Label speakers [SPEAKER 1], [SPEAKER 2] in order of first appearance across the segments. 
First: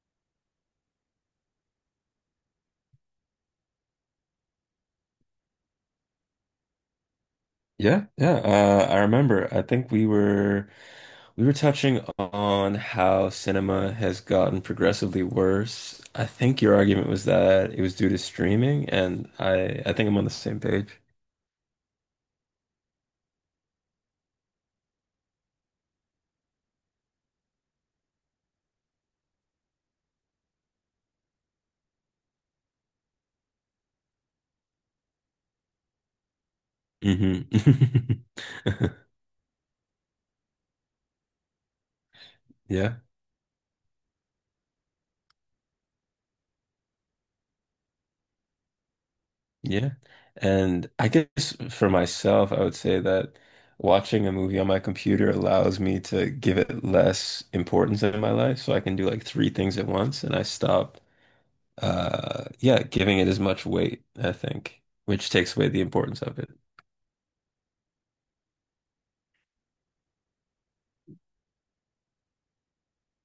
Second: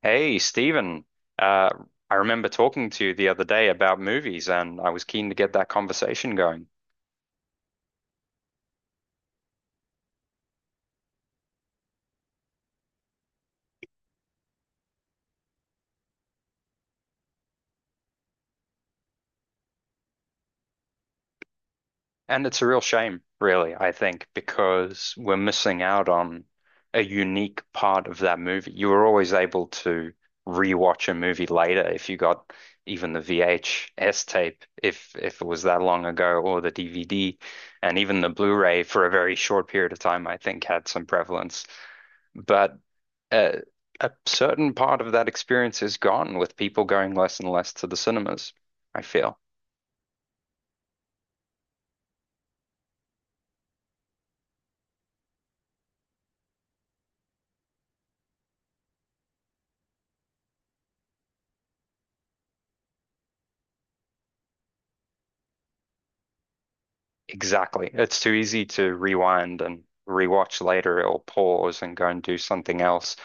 [SPEAKER 1] Hey, Stephen, uh, I remember talking to you the other day about movies, and I was keen to get that conversation going.
[SPEAKER 2] Yeah, yeah. I remember. I think we were touching on how cinema has gotten progressively worse. I think your argument was that it was due to streaming, and I think I'm on the same page.
[SPEAKER 1] And it's a real shame, really, I think, because we're missing out on a unique part of that movie. You were always able to rewatch a movie later if you got even the VHS tape, if it was that long ago, or the DVD,
[SPEAKER 2] Hmm.
[SPEAKER 1] and even the Blu-ray for a very short period of time, I think, had some prevalence. But
[SPEAKER 2] Yeah,
[SPEAKER 1] uh, a certain part of that experience is gone with people going less and less to the cinemas, I feel.
[SPEAKER 2] yeah. And I guess for myself, I would say that watching a movie on my computer allows me to give it less importance in my life, so I can do like three things at once, and I stop. Yeah, giving it as much weight, I think, which takes away the importance of it.
[SPEAKER 1] Exactly. It's too easy to rewind and rewatch later or pause and go and do something else,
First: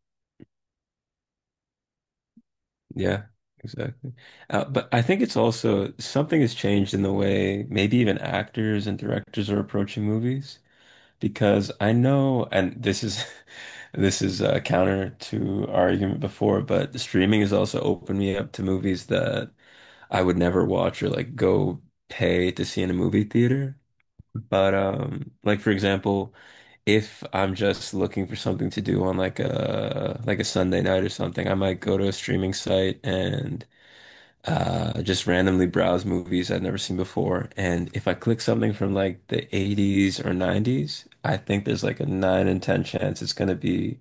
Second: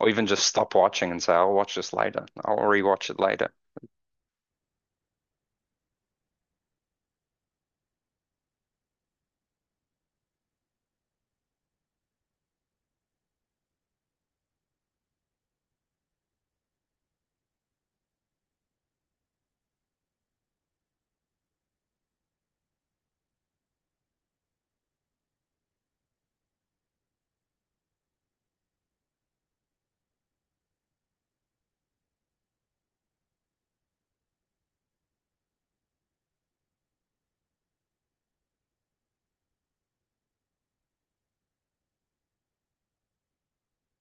[SPEAKER 1] or even just stop watching and say, I'll watch this later. I'll rewatch it
[SPEAKER 2] Yeah,
[SPEAKER 1] later.
[SPEAKER 2] exactly. But I think it's also something has changed in the way maybe even actors and directors are approaching movies because I know, and this is this is counter to our argument before, but streaming has also opened me up to movies that I would never watch or like go pay to see in a movie theater. But like for example, if I'm just looking for something to do on like a Sunday night or something, I might go to a streaming site and just randomly browse movies I've never seen before. And if I click something from like the 80s or 90s, I think there's like a nine in 10 chance it's going to be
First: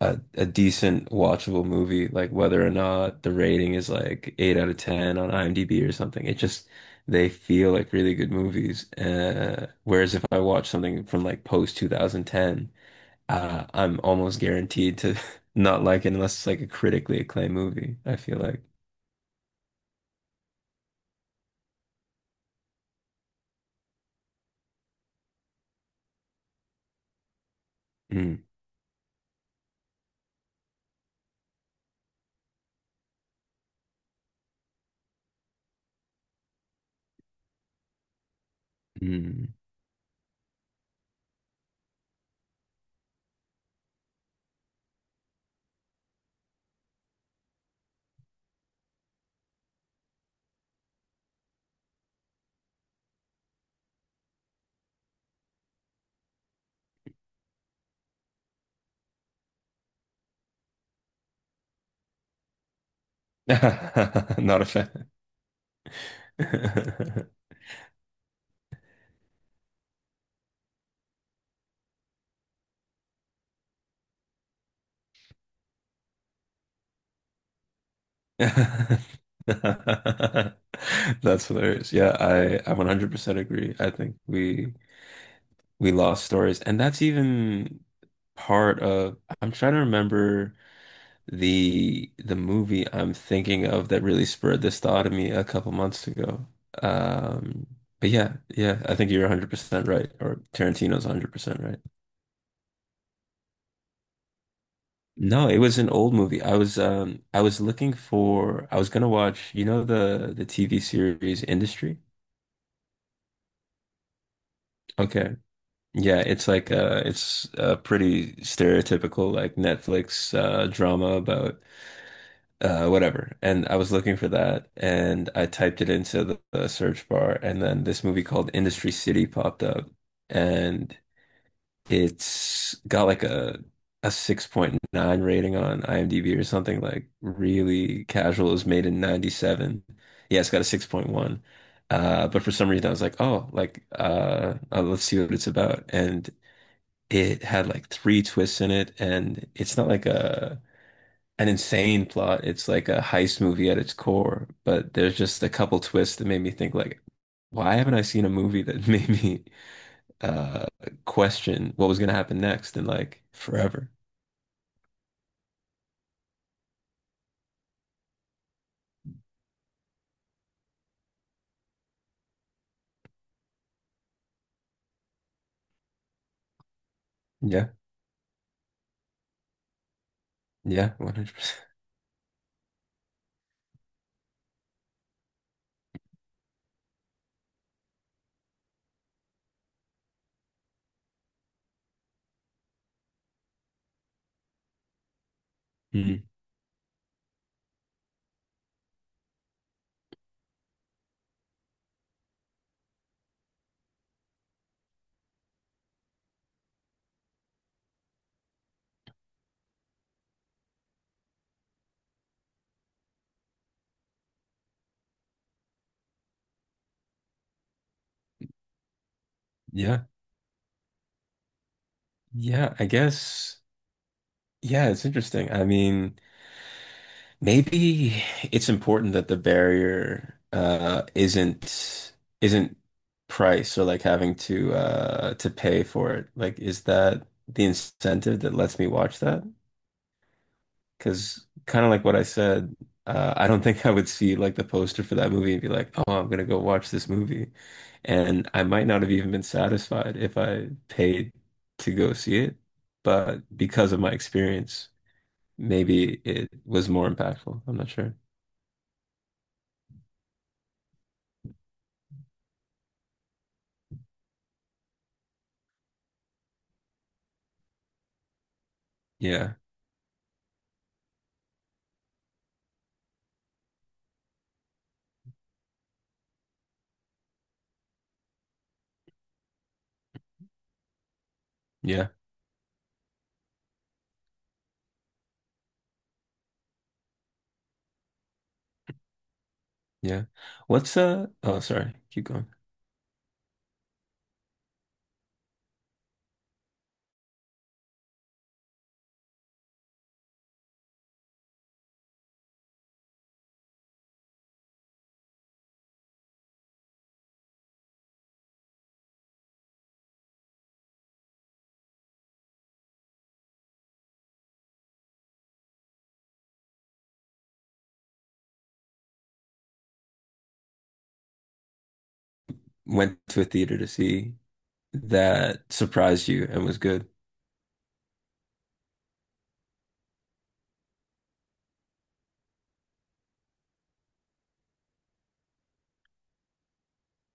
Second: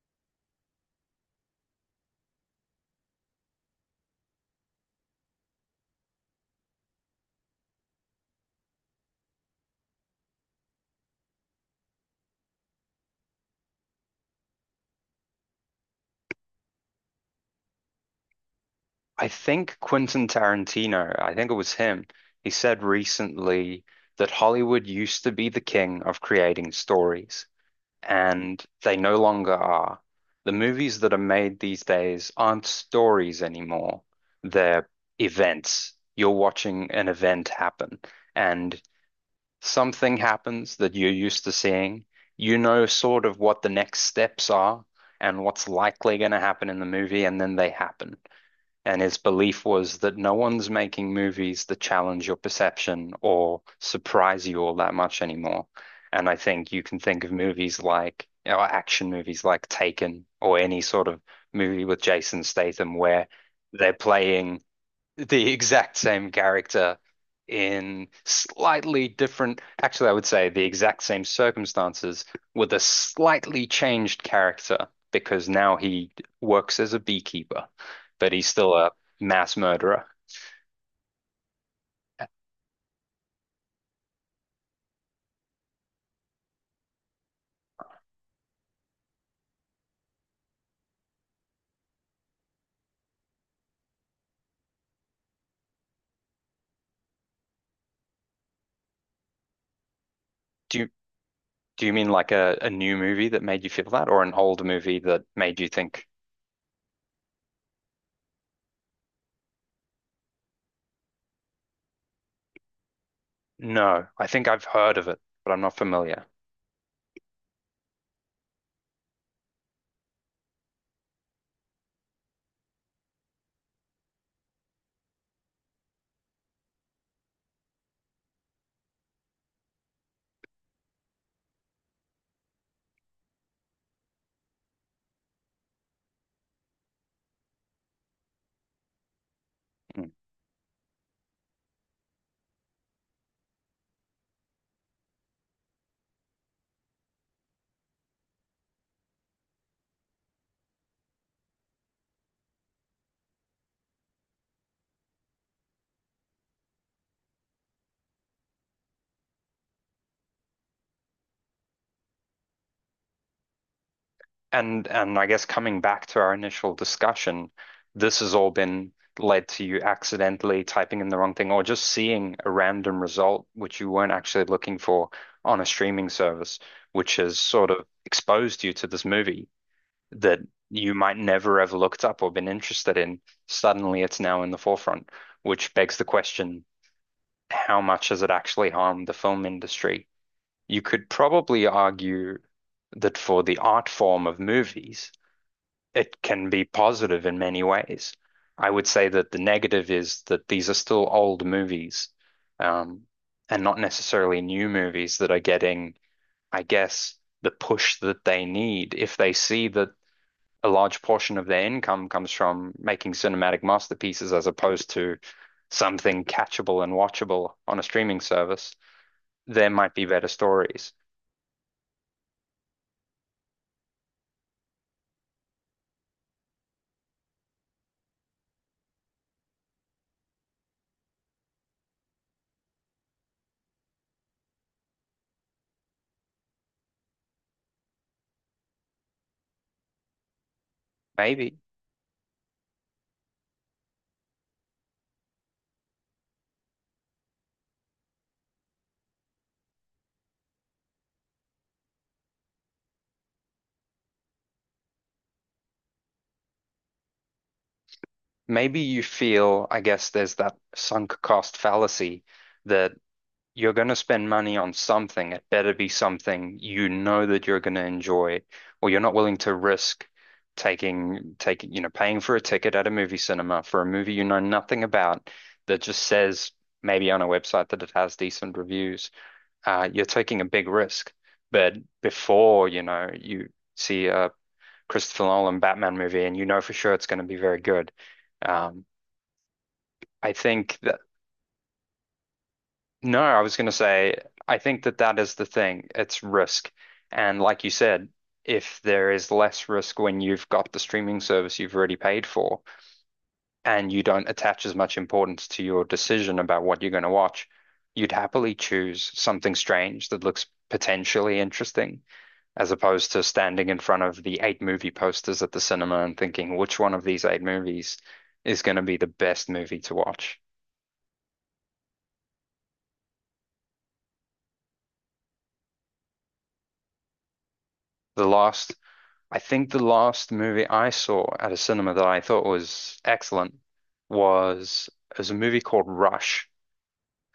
[SPEAKER 2] a decent watchable movie, like whether or not the rating is like eight out of 10 on IMDb or something. It just they feel like really good movies. Whereas if I watch something from like post 2010 I'm almost guaranteed to not like it unless it's like a critically acclaimed movie, I feel like.
[SPEAKER 1] I think Quentin Tarantino, I think it was him, he said recently that Hollywood used to be the king of creating stories,
[SPEAKER 2] Mm,
[SPEAKER 1] and they no longer are. The movies that are made these days aren't stories anymore. They're events. You're watching an event happen, and
[SPEAKER 2] mm.
[SPEAKER 1] something happens that you're used to seeing. You know sort of what the next steps are and what's likely going to happen in the movie, and then they happen. And his belief was that no one's making movies that challenge your perception or surprise you all that much anymore. And I think you can think of movies like, or action movies like Taken or any sort of movie with Jason Statham where they're playing
[SPEAKER 2] Not a fan.
[SPEAKER 1] the exact same character in slightly different, actually, I would say the exact same circumstances with a slightly changed character because now he works as a beekeeper, but he's still a
[SPEAKER 2] That's
[SPEAKER 1] mass murderer.
[SPEAKER 2] hilarious. Yeah, I 100% agree. I think we lost stories, and that's even part of. I'm trying to remember. The movie I'm thinking of that really spurred this thought of me a couple months ago. Um, but yeah, yeah, I think you're 100% right, or
[SPEAKER 1] Do you,
[SPEAKER 2] Tarantino's 100% right.
[SPEAKER 1] do you mean like a new movie that made you feel that, or an old movie that
[SPEAKER 2] No, it
[SPEAKER 1] made you
[SPEAKER 2] was an
[SPEAKER 1] think,
[SPEAKER 2] old movie. I was looking for I was gonna watch, you know the TV series Industry?
[SPEAKER 1] no, I think I've heard of it,
[SPEAKER 2] Okay.
[SPEAKER 1] but I'm not
[SPEAKER 2] Yeah,
[SPEAKER 1] familiar?
[SPEAKER 2] it's like it's a pretty stereotypical like Netflix drama about whatever. And I was looking for that, and I typed it into the search bar, and then this movie called Industry City popped up, and it's got like a 6.9 rating on IMDb or something like really casual. It was made in 97.
[SPEAKER 1] Hmm.
[SPEAKER 2] Yeah, it's got a 6.1. But for some reason, I was like, oh, like, let's see what it's about. And it had like three twists in it. And it's not like a an insane plot. It's like a heist movie at its core, but there's just a couple twists that made me think like, why haven't I seen a movie that made me uh question what was gonna happen next in like forever?
[SPEAKER 1] And I guess coming back to our initial discussion, this has all been led to you accidentally typing in the wrong thing or just seeing a random result which you weren't actually looking for on a streaming service, which has
[SPEAKER 2] Yeah,
[SPEAKER 1] sort of exposed you to this movie that you
[SPEAKER 2] yeah,
[SPEAKER 1] might never
[SPEAKER 2] 100%.
[SPEAKER 1] have looked up or been interested in. Suddenly it's now in the forefront, which begs the question, how much has it actually harmed the film industry? You could probably argue that for the art form of movies, it
[SPEAKER 2] Mhm.
[SPEAKER 1] can be positive in many ways. I would say that the negative is that these are still old movies, um, and not necessarily new movies that are getting, I guess, the push that they need. If they see that a large portion of their income comes from making cinematic masterpieces as opposed to something catchable and watchable on a streaming service, there might
[SPEAKER 2] Yeah,
[SPEAKER 1] be better stories.
[SPEAKER 2] yeah, I guess. Yeah, it's interesting. I mean, maybe it's important that the barrier isn't price or like having to pay for it. Like is that the incentive that lets me watch that? Because
[SPEAKER 1] Maybe.
[SPEAKER 2] kind of like what I said, I don't think I would see like the poster for that movie and be like, "Oh, I'm gonna go watch this movie." And I might not have even been satisfied if I paid to go see it, but because of my experience, maybe it was more impactful. I'm not sure.
[SPEAKER 1] Maybe you feel, I guess, there's that sunk cost fallacy that you're going to spend money on something. It better be something you know that you're going to enjoy, or you're not willing to
[SPEAKER 2] Yeah.
[SPEAKER 1] risk taking you know paying for a ticket at a movie cinema for a movie you know nothing about that just says maybe on a website that it has decent reviews. You're taking a big risk. But
[SPEAKER 2] Yeah,
[SPEAKER 1] before you know you see a Christopher Nolan Batman movie and you know for sure it's going to be very good. Um,
[SPEAKER 2] yeah.
[SPEAKER 1] I think th
[SPEAKER 2] What's oh sorry, keep going.
[SPEAKER 1] No, I was going to say, I think that that is the thing. It's risk. And like you said, if there is less risk when you've got the streaming service you've already paid for and you don't attach as much importance to your decision about what you're going to watch, you'd happily choose something strange that looks potentially interesting as opposed to standing in front of the eight movie posters at the cinema and thinking which one of these eight movies is going to be the best movie to watch.
[SPEAKER 2] Went to a theater to see that surprised you and was good.
[SPEAKER 1] The last I think the last movie I saw at a cinema that I thought was excellent was is a movie called Rush,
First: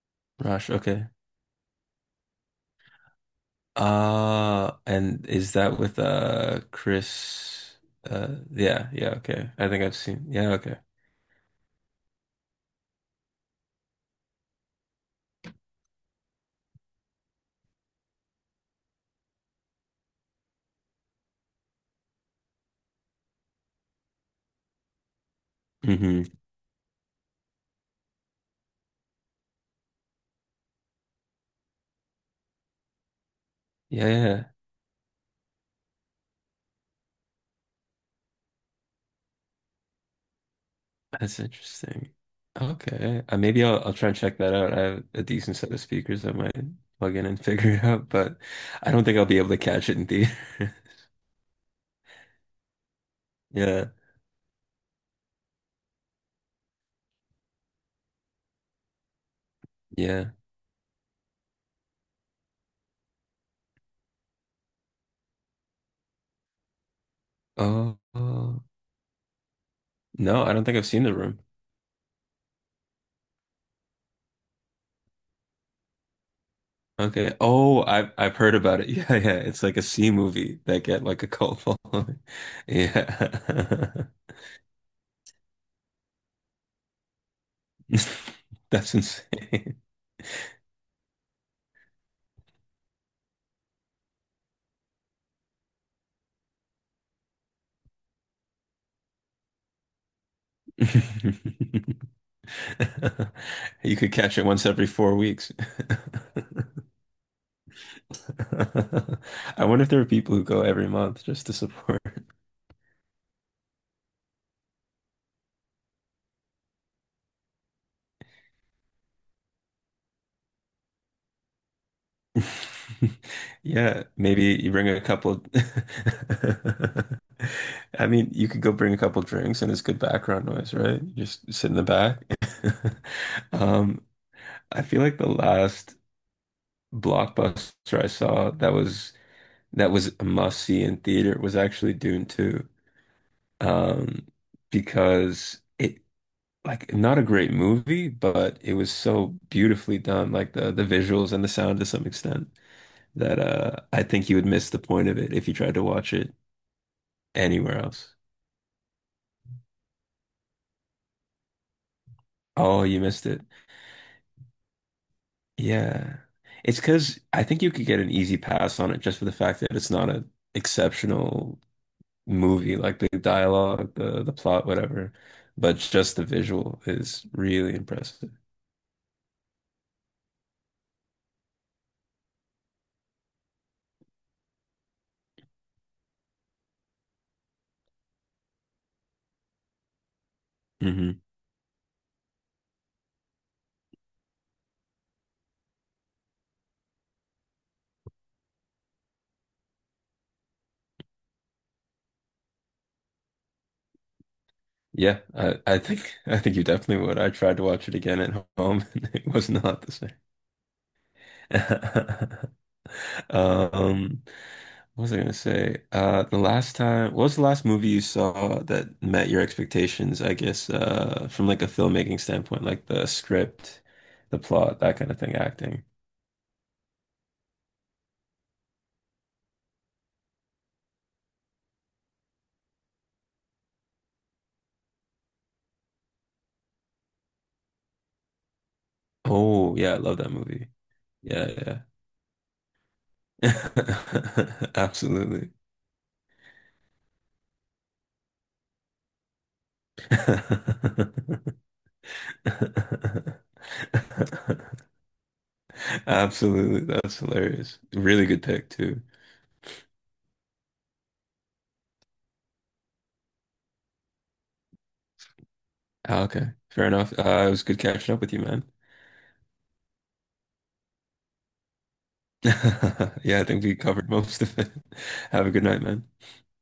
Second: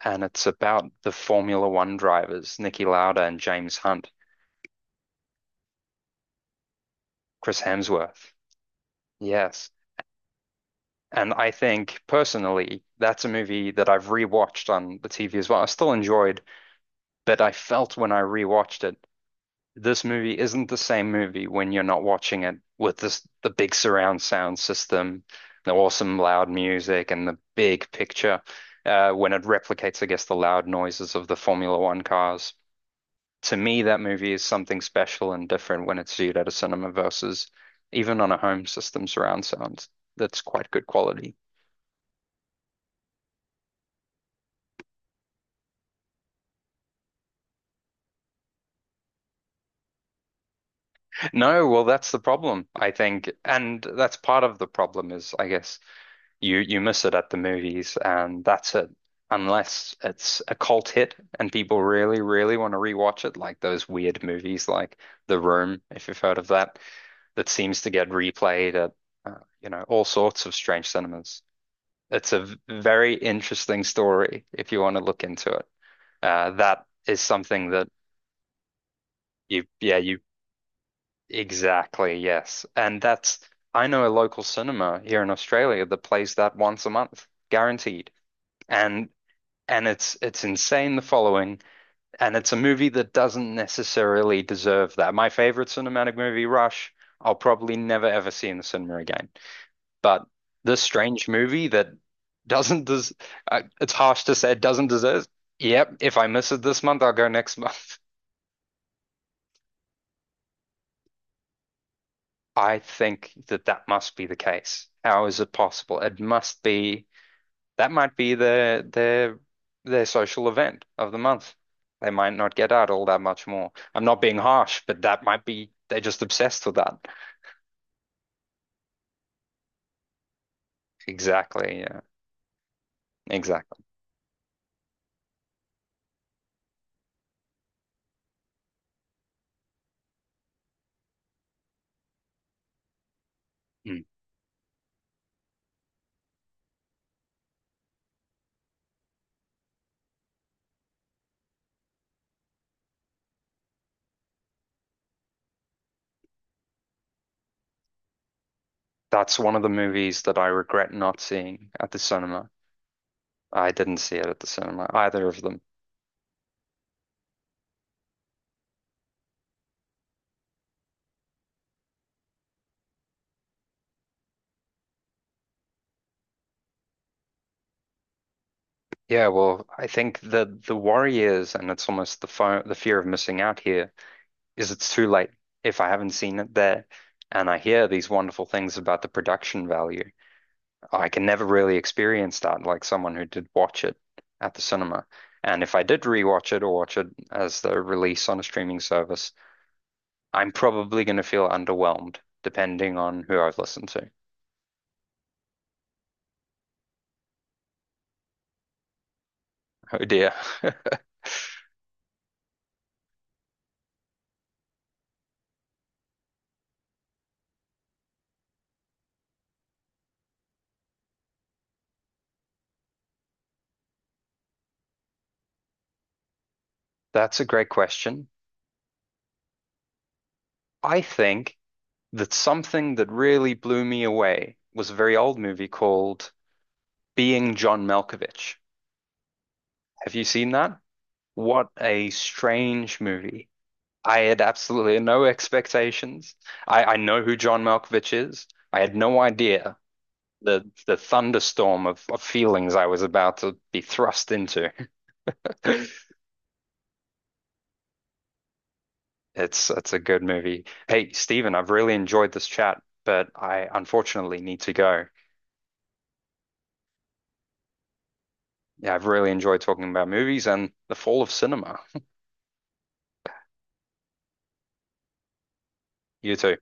[SPEAKER 1] and it's
[SPEAKER 2] Rush,
[SPEAKER 1] about
[SPEAKER 2] okay.
[SPEAKER 1] the Formula One drivers, Niki Lauda and James Hunt,
[SPEAKER 2] And is that with
[SPEAKER 1] Chris
[SPEAKER 2] Chris?
[SPEAKER 1] Hemsworth.
[SPEAKER 2] Yeah, yeah, okay. I
[SPEAKER 1] Yes.
[SPEAKER 2] think I've seen, yeah, okay.
[SPEAKER 1] And I think personally, that's a movie that I've rewatched on the TV as well. I still enjoyed, but I felt when I rewatched it this movie isn't the same movie when you're not watching it with this the big surround sound system, the awesome
[SPEAKER 2] Hmm.
[SPEAKER 1] loud music, and the big picture. When it replicates, I guess, the loud noises of the Formula One cars. To me, that
[SPEAKER 2] Yeah,
[SPEAKER 1] movie is
[SPEAKER 2] yeah.
[SPEAKER 1] something special and different when it's viewed at a cinema versus even on a home system surround sound. That's quite good quality.
[SPEAKER 2] That's interesting. Okay. Maybe I'll try and check that out. I have a decent set of speakers that might plug in and figure it out, but I don't think I'll be able to catch it in theater.
[SPEAKER 1] No, well, that's the problem, I think. And
[SPEAKER 2] Yeah.
[SPEAKER 1] that's part of the problem is, I guess, you miss it at the movies, and that's it. Unless
[SPEAKER 2] Yeah.
[SPEAKER 1] it's a cult hit and people really, really want to rewatch it, like those weird movies like The Room, if you've heard of that, that seems to
[SPEAKER 2] Oh.
[SPEAKER 1] get
[SPEAKER 2] Oh.
[SPEAKER 1] replayed at you know all
[SPEAKER 2] No,
[SPEAKER 1] sorts
[SPEAKER 2] I
[SPEAKER 1] of
[SPEAKER 2] don't think
[SPEAKER 1] strange
[SPEAKER 2] I've seen The Room.
[SPEAKER 1] cinemas. It's a very interesting story if you want to look into it. That is
[SPEAKER 2] Okay.
[SPEAKER 1] something
[SPEAKER 2] Oh,
[SPEAKER 1] that
[SPEAKER 2] I've heard about it. Yeah, yeah. It's
[SPEAKER 1] you,
[SPEAKER 2] like a
[SPEAKER 1] yeah,
[SPEAKER 2] C
[SPEAKER 1] you
[SPEAKER 2] movie that get like a cult
[SPEAKER 1] exactly,
[SPEAKER 2] following.
[SPEAKER 1] yes, and that's I know
[SPEAKER 2] Yeah.
[SPEAKER 1] a local cinema here in Australia that plays that once a month, guaranteed.
[SPEAKER 2] That's
[SPEAKER 1] And
[SPEAKER 2] insane.
[SPEAKER 1] and it's insane the following and it's a movie that doesn't necessarily deserve that. My favorite cinematic movie Rush I'll probably never ever see in the cinema again, but this strange movie that doesn't des it's
[SPEAKER 2] You could
[SPEAKER 1] harsh to
[SPEAKER 2] catch it
[SPEAKER 1] say it
[SPEAKER 2] once
[SPEAKER 1] doesn't
[SPEAKER 2] every four
[SPEAKER 1] deserve.
[SPEAKER 2] weeks.
[SPEAKER 1] Yep, if I miss it this month, I'll go next month.
[SPEAKER 2] I wonder if there are people who go every month just to support.
[SPEAKER 1] I think that that must be the case. How is it possible? It must be. That might be their social event of the month. They might not get out all that much more. I'm
[SPEAKER 2] Yeah,
[SPEAKER 1] not being
[SPEAKER 2] maybe you
[SPEAKER 1] harsh,
[SPEAKER 2] bring a
[SPEAKER 1] but that
[SPEAKER 2] couple.
[SPEAKER 1] might be they're just obsessed with that.
[SPEAKER 2] I mean, you could go bring a couple drinks and it's good background noise, right? You just sit in
[SPEAKER 1] Exactly,
[SPEAKER 2] the
[SPEAKER 1] yeah.
[SPEAKER 2] back.
[SPEAKER 1] Exactly.
[SPEAKER 2] Um, I feel like the last blockbuster I saw that was a must see in theater was actually Dune 2.
[SPEAKER 1] Mm.
[SPEAKER 2] Um, because it like not a great movie, but it was so beautifully done, like the visuals and the sound to some extent that I think you would miss the point of it if you tried to watch it anywhere else.
[SPEAKER 1] That's one of the movies that I regret not seeing at the cinema.
[SPEAKER 2] Oh, you missed it.
[SPEAKER 1] I didn't see it at the cinema, either of them.
[SPEAKER 2] Yeah. It's because I think you could get an easy pass on it just for the fact that it's not an exceptional movie, like the dialogue, the plot, whatever. But just the visual is really impressive.
[SPEAKER 1] Yeah, well, I think the worry is, and it's almost the fo the fear of missing out here, is it's too late if I haven't seen it there, and I hear these wonderful things about the production value. I
[SPEAKER 2] Hmm.
[SPEAKER 1] can never really experience that like someone who did watch it at the cinema. And if I did rewatch it or watch it as the release on a streaming service, I'm probably going to feel underwhelmed depending on who I've listened to.
[SPEAKER 2] Yeah, I think I think you definitely would. I tried to watch it again at home and it was not the
[SPEAKER 1] Oh
[SPEAKER 2] same.
[SPEAKER 1] dear.
[SPEAKER 2] Um, what was I gonna say? The last time, what was the last movie you saw that met your expectations, I guess, from like a filmmaking standpoint, like the script, the plot, that kind of thing, acting.
[SPEAKER 1] That's a great question. I think that something that really blew me away was a very old movie called Being John Malkovich.
[SPEAKER 2] Oh, yeah, I
[SPEAKER 1] Have
[SPEAKER 2] love
[SPEAKER 1] you
[SPEAKER 2] that
[SPEAKER 1] seen
[SPEAKER 2] movie.
[SPEAKER 1] that? What
[SPEAKER 2] Yeah,
[SPEAKER 1] a strange movie. I had
[SPEAKER 2] yeah.
[SPEAKER 1] absolutely no
[SPEAKER 2] Absolutely.
[SPEAKER 1] expectations. I know who John Malkovich is. I had no idea the thunderstorm of feelings I was about to be thrust into.
[SPEAKER 2] Absolutely. That's hilarious. Really good pick too.
[SPEAKER 1] It's a good movie. Hey, Stephen, I've really enjoyed this chat, but I unfortunately need to go.
[SPEAKER 2] Ah, okay, fair enough. It was good catching up with you, man.
[SPEAKER 1] Yeah, I've really enjoyed talking about movies and the fall of cinema.
[SPEAKER 2] Yeah, I think we covered most of it. Have a good night, man.
[SPEAKER 1] You too.